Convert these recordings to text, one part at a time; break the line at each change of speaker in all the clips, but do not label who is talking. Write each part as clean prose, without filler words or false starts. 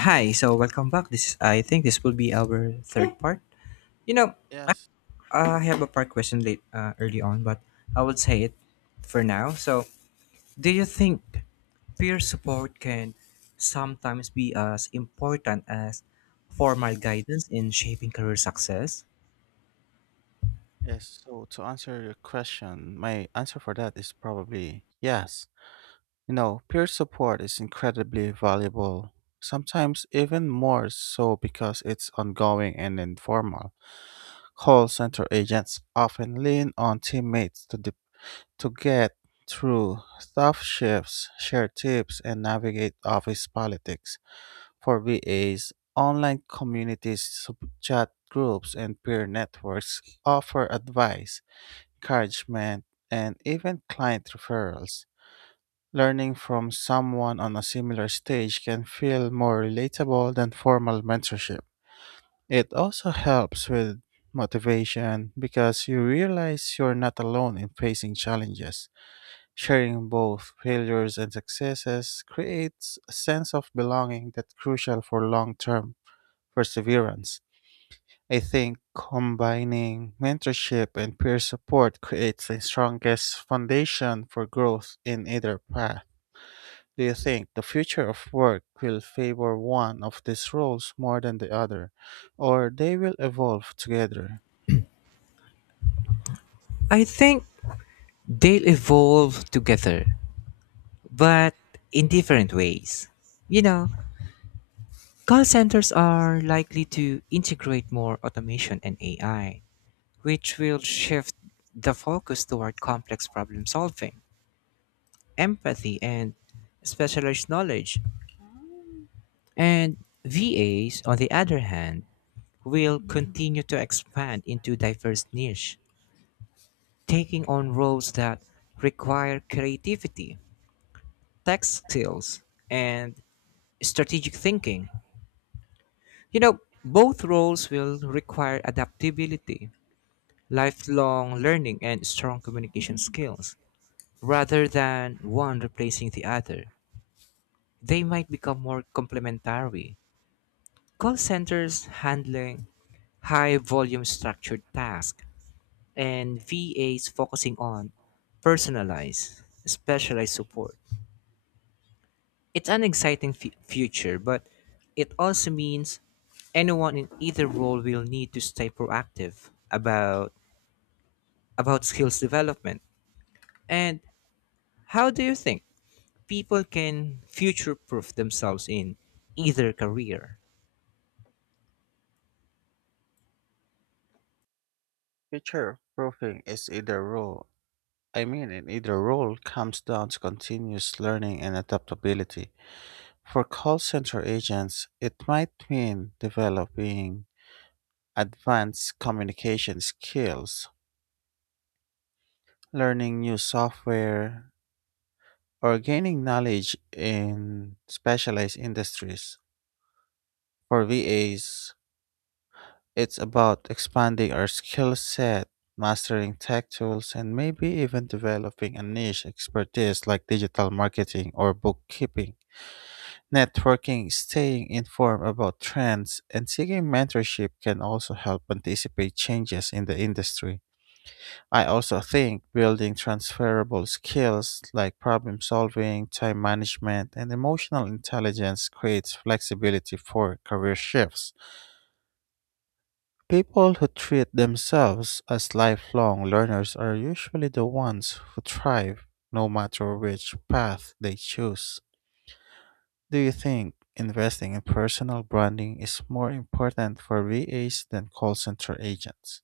Hi, so welcome back. This I think this will be our third part. You know, I,
Yes,
I have a part question late early on, but I will say it for now. So, do you think peer support can sometimes be as important as formal guidance in shaping career success?
yes. So to answer your question, my answer for that is probably yes. You know, peer support is incredibly valuable, sometimes even more so because it's ongoing and informal. Call center agents often lean on teammates to get through tough shifts, share tips, and navigate office politics. For VAs, online communities, chat groups, and peer networks offer advice encouragement, and even client referrals. Learning from someone on a similar stage can feel more relatable than formal mentorship. It also helps with motivation because you realize you're not alone in facing challenges. Sharing both failures and successes creates a sense of belonging that's crucial for long term perseverance. I think combining mentorship and peer support creates the strongest foundation for growth in either path. Do you think the future of work will favor one of these roles more than the other, or they will evolve together?
I think they'll evolve together, but in different ways. You know, call centers are likely to integrate more automation and AI which will shift the focus toward complex problem solving, empathy, and specialized knowledge. And VAs, on the other hand, will continue to expand into diverse niche, taking on roles that require creativity, tech skills, and strategic thinking. You know, both roles will require adaptability, lifelong learning, and strong communication skills. Rather than one replacing the other, they might become more complementary. Call centers handling high volume structured tasks, and VAs focusing on personalized, specialized support. It's an exciting future, but it also means anyone in either role will need to stay proactive about skills development. And how do you think people can future proof themselves in either career.
Future proofing is either role. I mean, in either role comes down to continuous learning and adaptability. For call center agents, it might mean developing advanced communication skills. Learning new software or gaining knowledge in specialized industries. For VAs, it's about expanding our skill set, mastering tech tools, and maybe even developing a niche expertise like digital marketing or bookkeeping. Networking, staying informed about trends, and seeking mentorship can also help anticipate changes in the industry. I also think building transferable skills like problem solving, time management, and emotional intelligence creates flexibility for career shifts. People who treat themselves as lifelong learners are usually the ones who thrive, no matter which path they choose. Do you think investing in personal branding is more important for VAs than call center agents?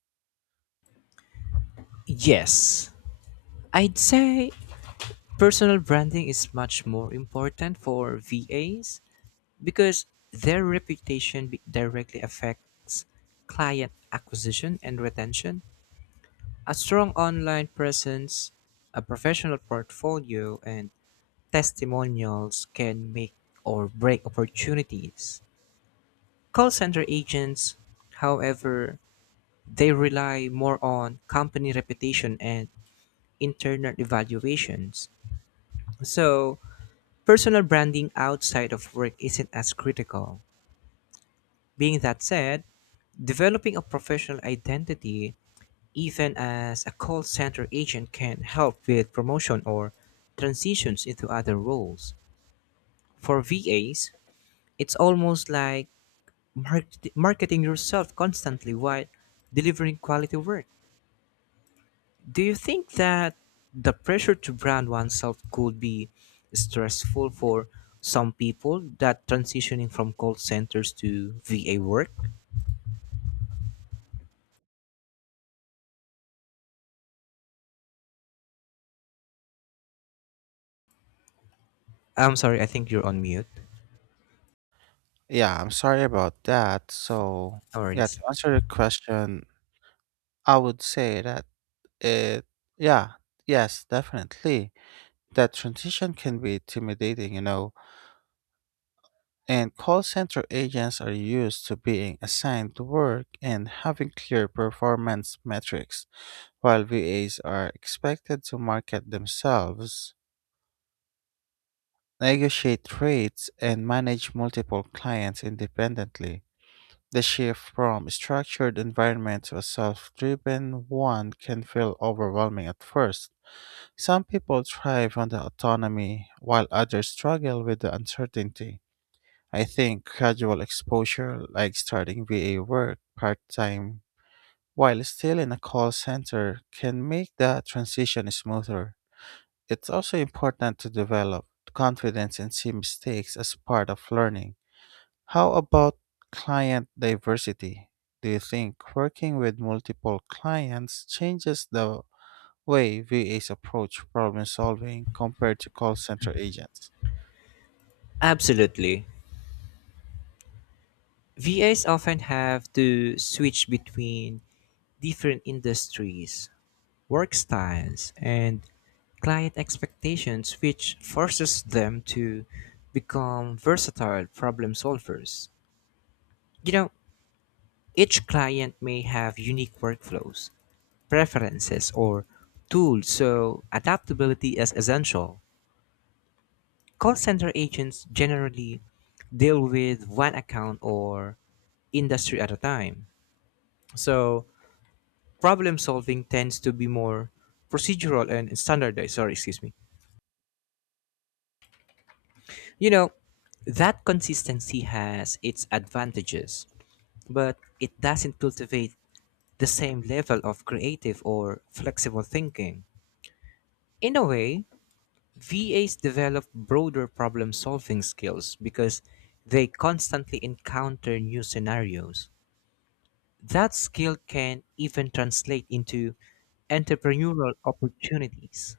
Yes, I'd say personal branding is much more important for VAs because their reputation directly affects client acquisition and retention. A strong online presence, a professional portfolio, and testimonials can make or break opportunities. Call center agents, however, they rely more on company reputation and internal evaluations. So, personal branding outside of work isn't as critical. Being that said, developing a professional identity, even as a call center agent, can help with promotion or transitions into other roles. For VAs, it's almost like marketing yourself constantly while delivering quality work. Do you think that the pressure to brand oneself could be stressful for some people that transitioning from call centers to VA work? I'm sorry, I think you're on mute.
Yeah, I'm sorry about that. So,
No
yeah, to
worries.
answer your question, I would say that it, yeah, yes, definitely. That transition can be intimidating, you know, and call center agents are used to being assigned to work and having clear performance metrics, while VAs are expected to market themselves, negotiate rates, and manage multiple clients independently. The shift from a structured environment to a self driven one can feel overwhelming at first. Some people thrive on the autonomy, while others struggle with the uncertainty. I think gradual exposure, like starting VA work part time while still in a call center, can make the transition smoother. It's also important to develop confidence and see mistakes as part of learning. How about client diversity? Do you think working with multiple clients changes the way V VAs approach problem solving compared to call center agents?
Absolutely. VAs often have to switch between different industries, work styles, and client expectations, which forces them to become versatile problem solvers. You know, each client may have unique workflows, preferences, or tools, so adaptability is essential. Call center agents generally deal with one account or industry at a time. So, problem solving tends to be more procedural and standardized. Sorry, excuse me. You know, that consistency has its advantages, but it doesn't cultivate the same level of creative or flexible thinking. In a way, VAs develop broader problem solving skills because they constantly encounter new scenarios. That skill can even translate into entrepreneurial opportunities.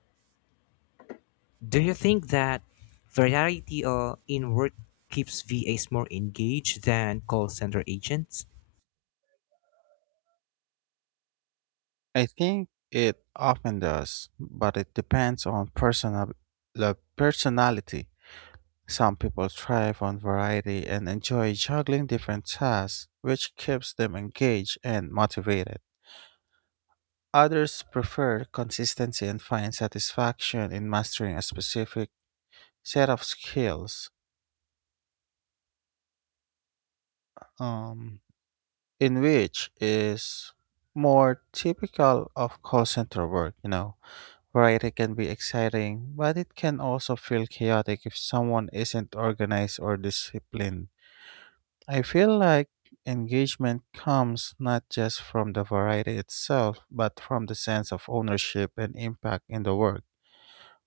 Do you think that variety in work keeps VAs more engaged than call center agents?
I think it often does, but it depends on personal the personality. Some people thrive on variety and enjoy juggling different tasks, which keeps them engaged and motivated. Others prefer consistency and find satisfaction in mastering a specific set of skills. Um, in which is more typical of call center work, you know. Variety can be exciting, but it can also feel chaotic if someone isn't organized or disciplined. I feel like engagement comes not just from the variety itself, but from the sense of ownership and impact in the work.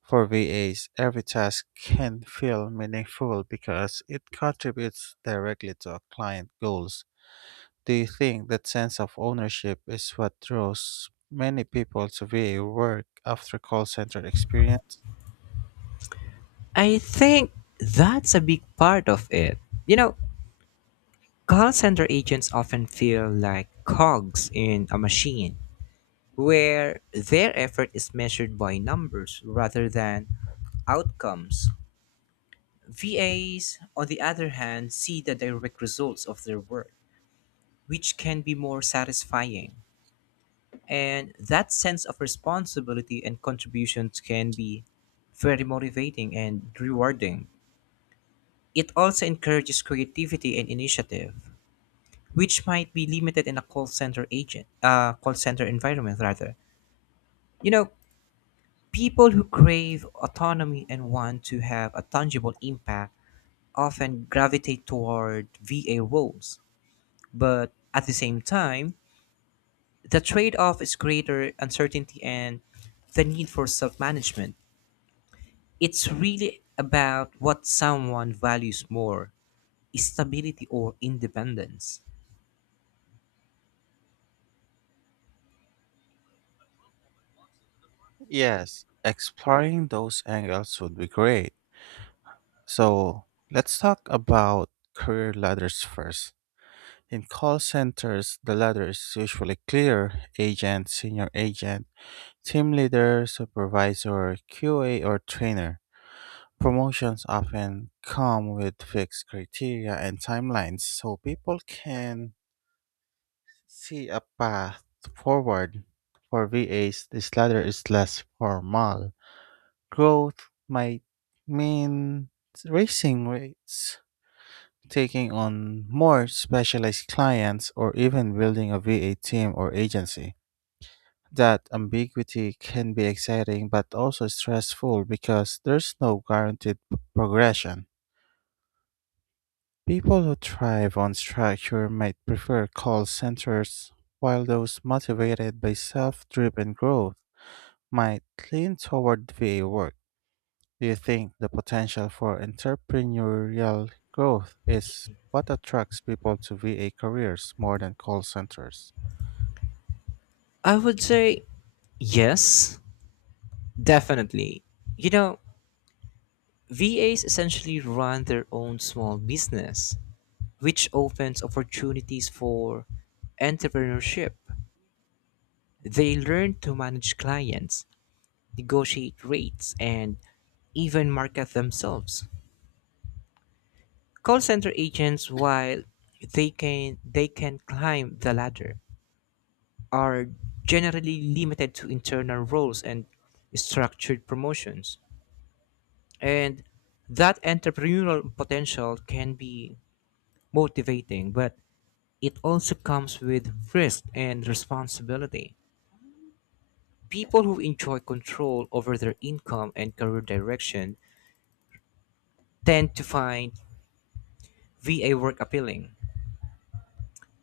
For VAs, every task can feel meaningful because it contributes directly to a client goals. Do you think that sense of ownership is what draws many people to VA work after call center experience?
I think that's a big part of it. You know, call center agents often feel like cogs in a machine where their effort is measured by numbers rather than outcomes. VAs, on the other hand, see the direct results of their work, which can be more satisfying. And that sense of responsibility and contributions can be very motivating and rewarding. It also encourages creativity and initiative, which might be limited in a call center environment rather. You know, people who crave autonomy and want to have a tangible impact often gravitate toward VA roles. But at the same time, the trade off is greater uncertainty and the need for self management. It's really about what someone values more stability or independence.
Yes, exploring those angles would be great. So, let's talk about career ladders first. In call centers, the ladder is usually clear agent, senior agent, team leader, supervisor, QA, or trainer. Promotions often come with fixed criteria and timelines, so people can see a path forward. For VAs, this ladder is less formal. Growth might mean raising rates, taking on more specialized clients, or even building a VA team or agency. That ambiguity can be exciting but also stressful because there's no guaranteed progression. People who thrive on structure might prefer call centers, while those motivated by self driven growth might lean toward VA work. Do you think the potential for entrepreneurial growth is what attracts people to VA careers more than call centers?
I would say yes, definitely. You know, VAs essentially run their own small business which opens opportunities for entrepreneurship. They learn to manage clients, negotiate rates, and even market themselves. Call center agents, while they can climb the ladder, are generally limited to internal roles and structured promotions. And that entrepreneurial potential can be motivating, but it also comes with risk and responsibility. People who enjoy control over their income and career direction tend to find VA work appealing.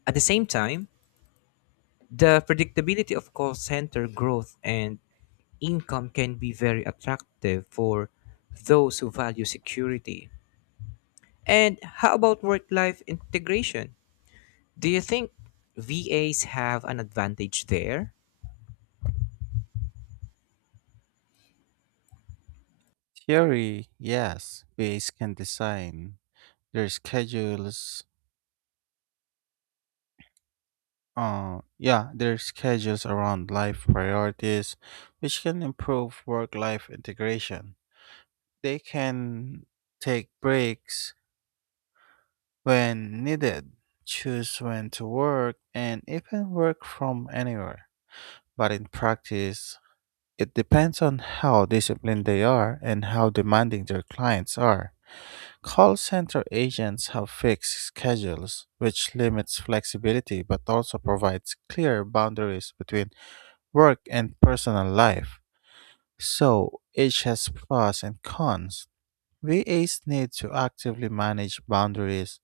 At the same time, the predictability of call center growth and income can be very attractive for those who value security. And how about work life integration? Do you think VAs have an advantage there?
Theory, yes. VAs can design their schedules. Yeah, their schedules around life priorities, which can improve work life integration. They can take breaks when needed, choose when to work, and even work from anywhere. But in practice, it depends on how disciplined they are and how demanding their clients are. Call center agents have fixed schedules, which limits flexibility but also provides clear boundaries between work and personal life. So each has pros and cons. VAs need to actively manage boundaries,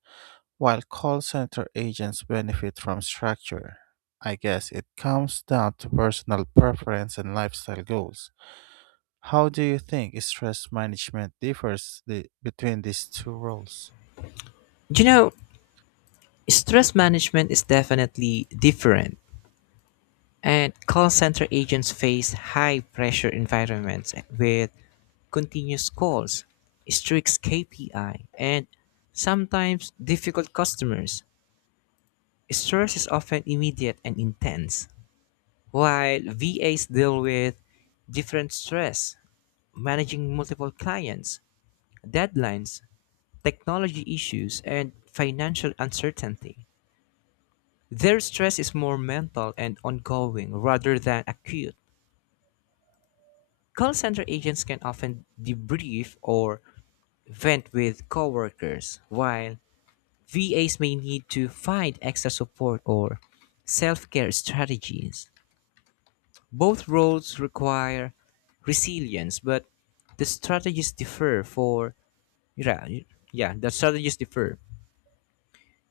while call center agents benefit from structure. I guess it comes down to personal preference and lifestyle goals. How do you think stress management between these two roles?
You know, stress management is definitely different. And call center agents face high pressure environments with continuous calls, strict KPI, and sometimes difficult customers. Stress is often immediate and intense, while VAs deal with different stress, managing multiple clients, deadlines, technology issues, and financial uncertainty. Their stress is more mental and ongoing rather than acute. Call center agents can often debrief or vent with coworkers, while VAs may need to find extra support or self care strategies. Both roles require resilience, but the strategies differ for yeah, yeah, the strategies differ.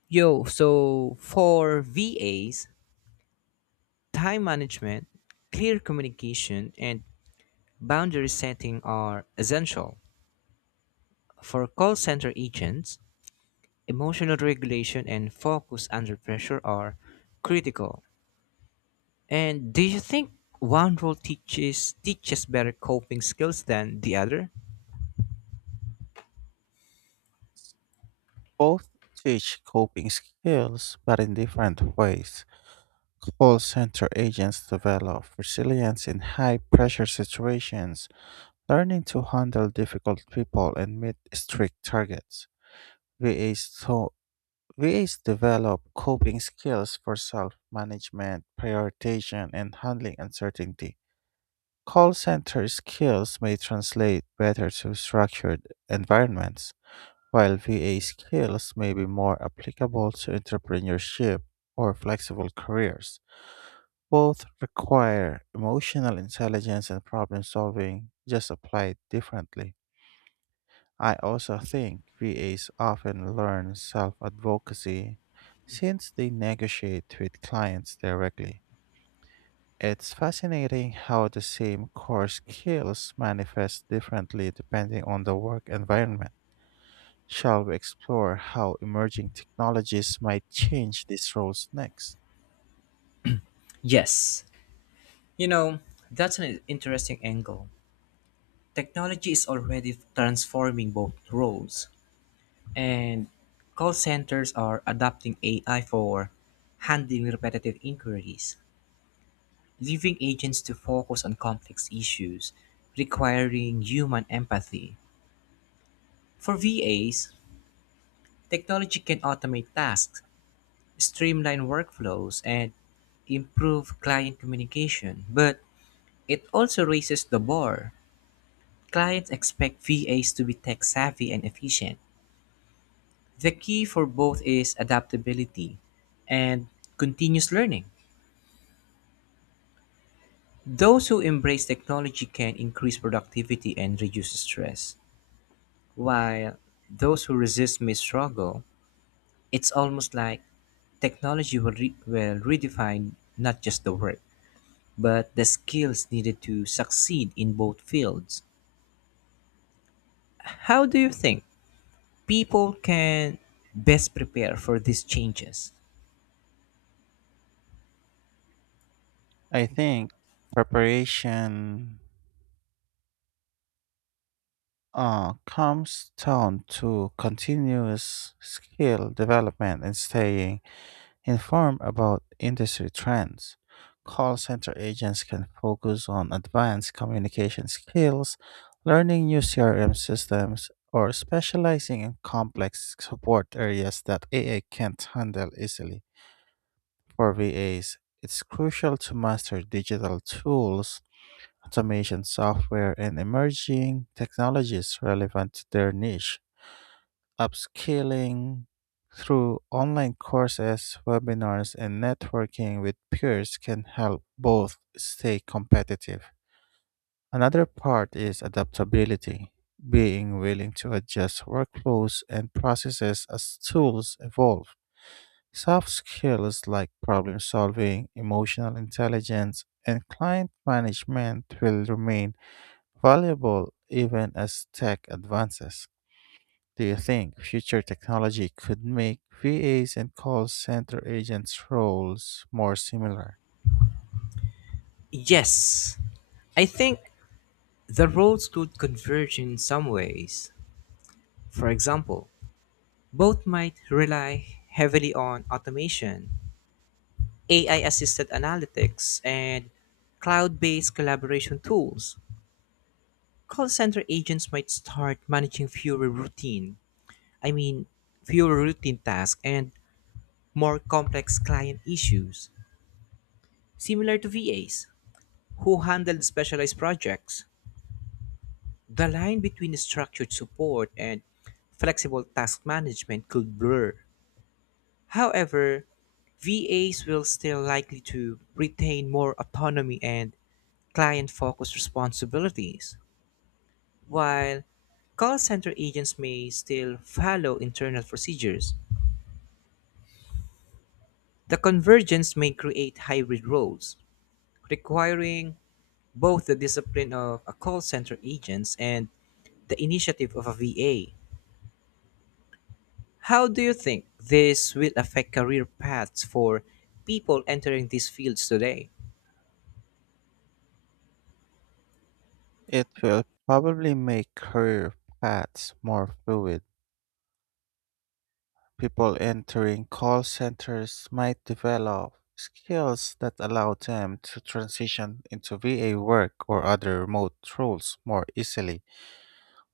Yo, so for VAs, time management, clear communication, and boundary setting are essential. For call center agents, emotional regulation and focus under pressure are critical. And do you think one role teaches better coping skills than the other?
Both teach coping skills, but in different ways. Call center agents develop resilience in high pressure situations, learning to handle difficult people and meet strict targets. VAs, so VAs develop coping skills for self management, prioritization, and handling uncertainty. Call center skills may translate better to structured environments, while VA skills may be more applicable to entrepreneurship or flexible careers. Both require emotional intelligence and problem solving, just applied differently. I also think VAs often learn self advocacy since they negotiate with clients directly. It's fascinating how the same core skills manifest differently depending on the work environment. Shall we explore how emerging technologies might change these roles next?
Yes. You know, that's an interesting angle. Technology is already transforming both roles, and call centers are adopting AI for handling repetitive inquiries, leaving agents to focus on complex issues, requiring human empathy. For VAs, technology can automate tasks, streamline workflows, and improve client communication, but it also raises the bar. Clients expect VAs to be tech savvy and efficient. The key for both is adaptability and continuous learning. Those who embrace technology can increase productivity and reduce stress, while those who resist may struggle. It's almost like technology will, will redefine not just the work, but the skills needed to succeed in both fields. How do you think people can best prepare for these changes?
I think preparation comes down to continuous skill development and staying inform about industry trends. Call center agents can focus on advanced communication skills, learning new CRM systems, or specializing in complex support areas that AA can't handle easily. For VAs, it's crucial to master digital tools, automation software, and emerging technologies relevant to their niche upskilling through online courses, webinars, and networking with peers can help both stay competitive. Another part is adaptability, being willing to adjust workflows and processes as tools evolve. Soft skills like problem solving, emotional intelligence, and client management will remain valuable even as tech advances. Do you think future technology could make VAs and call center agents' roles more similar?
Yes, I think the roads could converge in some ways. For example, both might rely heavily on automation, AI assisted analytics, and cloud based collaboration tools. Call center agents might start managing I mean, fewer routine tasks and more complex client issues, similar to VAs who handled specialized projects. The line between structured support and flexible task management could blur. However, VAs will still likely to retain more autonomy and client-focused responsibilities, while call center agents may still follow internal procedures. The convergence may create hybrid roles, requiring both the discipline of a call center agents and the initiative of a VA. How do you think this will affect career paths for people entering these fields today?
It will probably make career paths more fluid. People entering call centers might develop skills that allow them to transition into VA work or other remote roles more easily.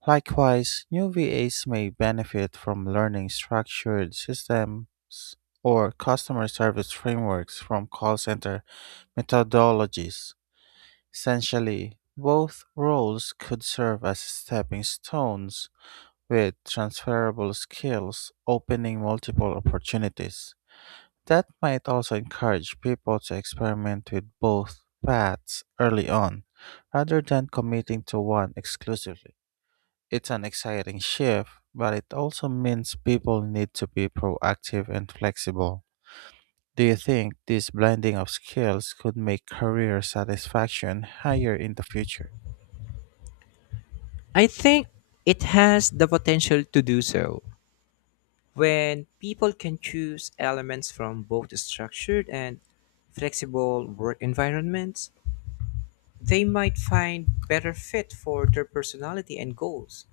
Likewise, new VAs may benefit from learning structured systems or customer service frameworks from call center methodologies. Essentially, both roles could serve as stepping stones with transferable skills, opening multiple opportunities. That might also encourage people to experiment with both paths early on, rather than committing to one exclusively. It's an exciting shift, but it also means people need to be proactive and flexible. Do you think this blending of skills could make career satisfaction higher in the future?
I think it has the potential to do so. When people can choose elements from both structured and flexible work environments, they might find better fit for their personality and goals.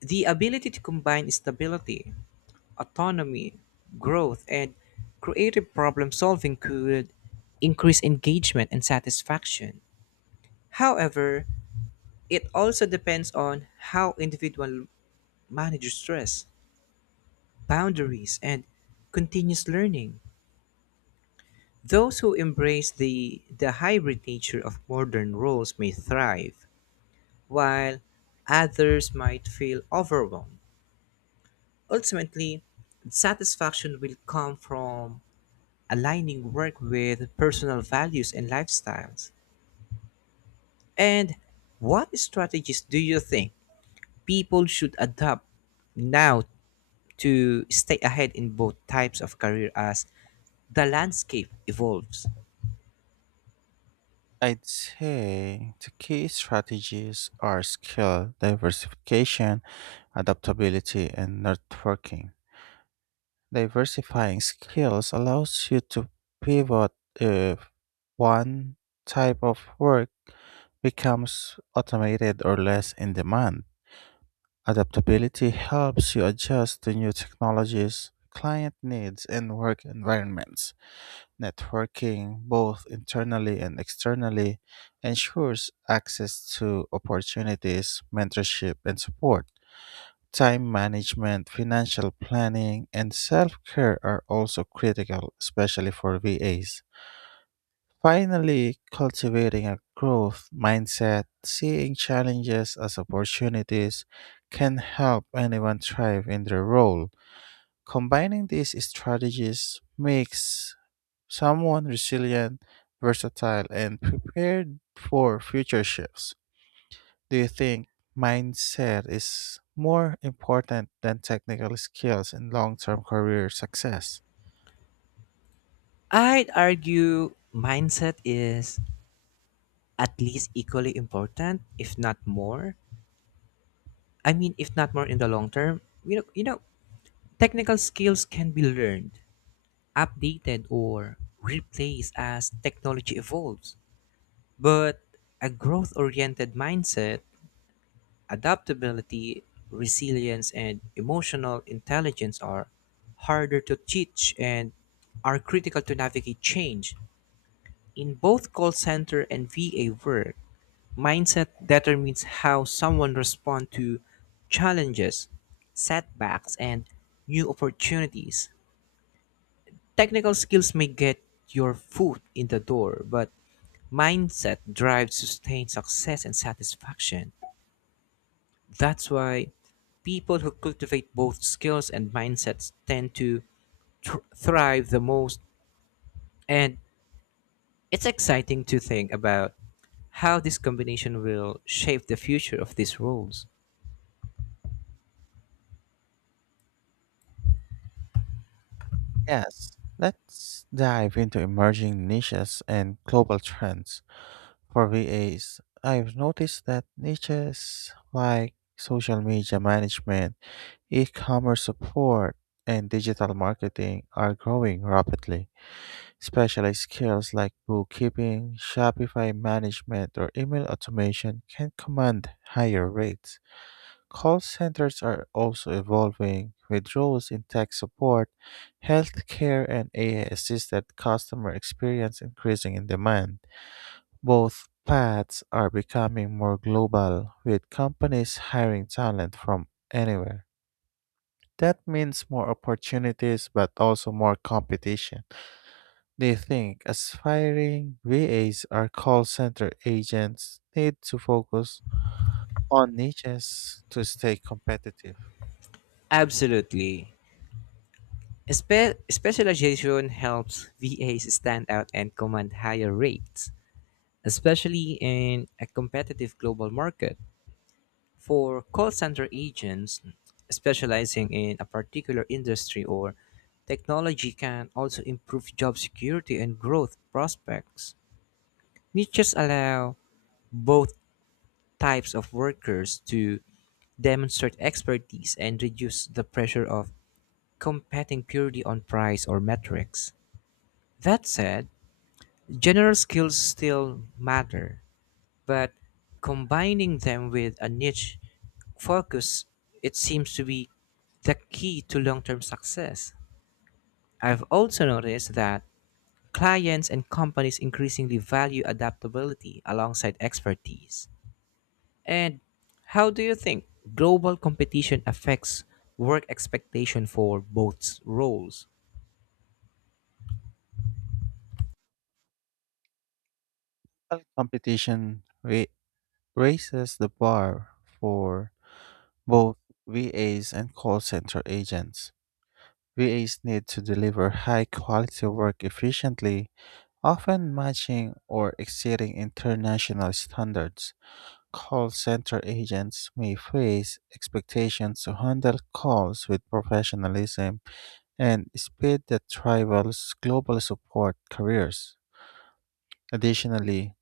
The ability to combine stability autonomy, growth, and creative problem solving could increase engagement and satisfaction. However, it also depends on how individual manages stress, boundaries, and continuous learning. Those who embrace the hybrid nature of modern roles may thrive, while others might feel overwhelmed. Ultimately, satisfaction will come from aligning work with personal values and lifestyles. And what strategies do you think people should adopt now to stay ahead in both types of career as the landscape evolves?
I'd say the key strategies are skill diversification, adaptability, and networking. Diversifying skills allows you to pivot if one type of work becomes automated or less in demand. Adaptability helps you adjust to new technologies, client needs, and work environments. Networking, both internally and externally, ensures access to opportunities, mentorship, and support. Time management, financial planning, and self care are also critical, especially for VAs. Finally, cultivating a growth mindset, seeing challenges as opportunities, can help anyone thrive in their role. Combining these strategies makes someone resilient, versatile, and prepared for future shifts. Do you think mindset is more important than technical skills in long term career success?
I'd argue mindset is at least equally important, if not more. If not more in the long term, technical skills can be learned, updated, or replaced as technology evolves. But a growth oriented mindset, adaptability, resilience, and emotional intelligence are harder to teach and are critical to navigate change. In both call center and VA work, mindset determines how someone responds to challenges, setbacks, and new opportunities. Technical skills may get your foot in the door, but mindset drives sustained success and satisfaction. That's why people who cultivate both skills and mindsets tend to thrive the most. And it's exciting to think about how this combination will shape the future of these roles.
Yes. Let's dive into emerging niches and global trends. For VAs, I've noticed that niches like social media management, e commerce support, and digital marketing are growing rapidly. Specialized skills like bookkeeping, Shopify management, or email automation can command higher rates. Call centers are also evolving, with roles in tech support, healthcare, and AI assisted customer experience increasing in demand. Both paths are becoming more global, with companies hiring talent from anywhere. That means more opportunities, but also more competition. They think aspiring VAs or call center agents need to focus on niches to stay competitive.
Absolutely. Specialization helps VAs stand out and command higher rates, especially in a competitive global market. For call center agents specializing in a particular industry or technology can also improve job security and growth prospects. Niches allow both types of workers to demonstrate expertise and reduce the pressure of competing purely on price or metrics. That said, general skills still matter, but combining them with a niche focus, it seems to be the key to long term success. I've also noticed that clients and companies increasingly value adaptability alongside expertise. And how do you think global competition affects work expectation for both roles?
While competition raises the bar for both VAs and call center agents. VAs need to deliver high quality work efficiently, often matching or exceeding international standards. Call center agents may face expectations to handle calls with professionalism and speed that rivals global support careers. Additionally,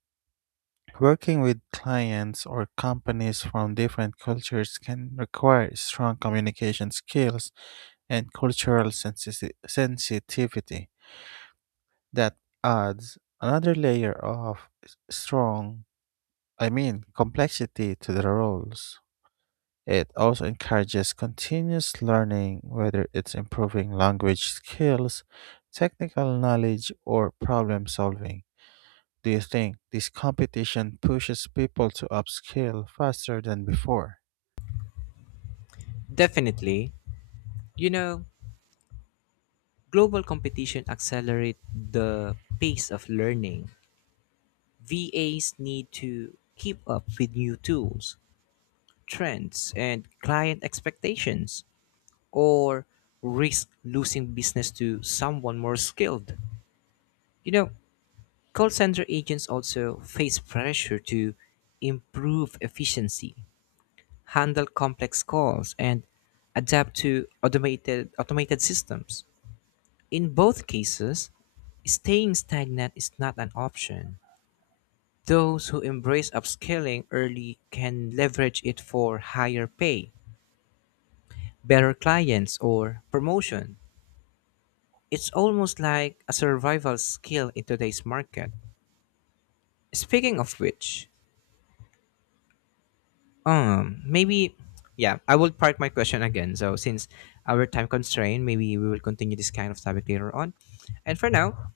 working with clients or companies from different cultures can require strong communication skills and sensitivity. That adds another layer of strong, complexity to the roles. It also encourages continuous learning, whether it's improving language skills, technical knowledge, or problem solving. Do you think this competition pushes people to upskill faster than before?
Definitely. You know, global competition accelerates the pace of learning VAs need to keep up with new tools, trends, and client expectations, or risk losing business to someone more skilled. You know, call center agents also face pressure to improve efficiency, handle complex calls, and adapt to automated systems. In both cases, staying stagnant is not an option. Those who embrace upskilling early can leverage it for higher pay, better clients, or promotion. It's almost like a survival skill in today's market. Speaking of which, maybe, yeah, I will park my question again. So since our time constraint, maybe we will continue this kind of topic later on. And for now,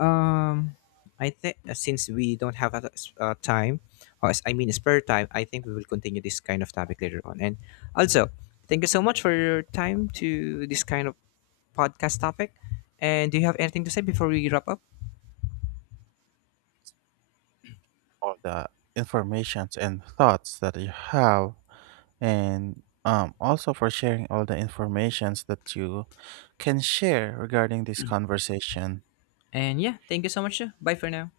Um, I think since we don't have a, time, or I mean spare time, I think we will continue this kind of topic later on. And also, thank you so much for your time to this kind of podcast topic. And do you have anything to say before we wrap up?
All the informations and thoughts that you have, and also for sharing all the informations that you can share regarding this conversation.
And yeah, thank you so much. Bye for now.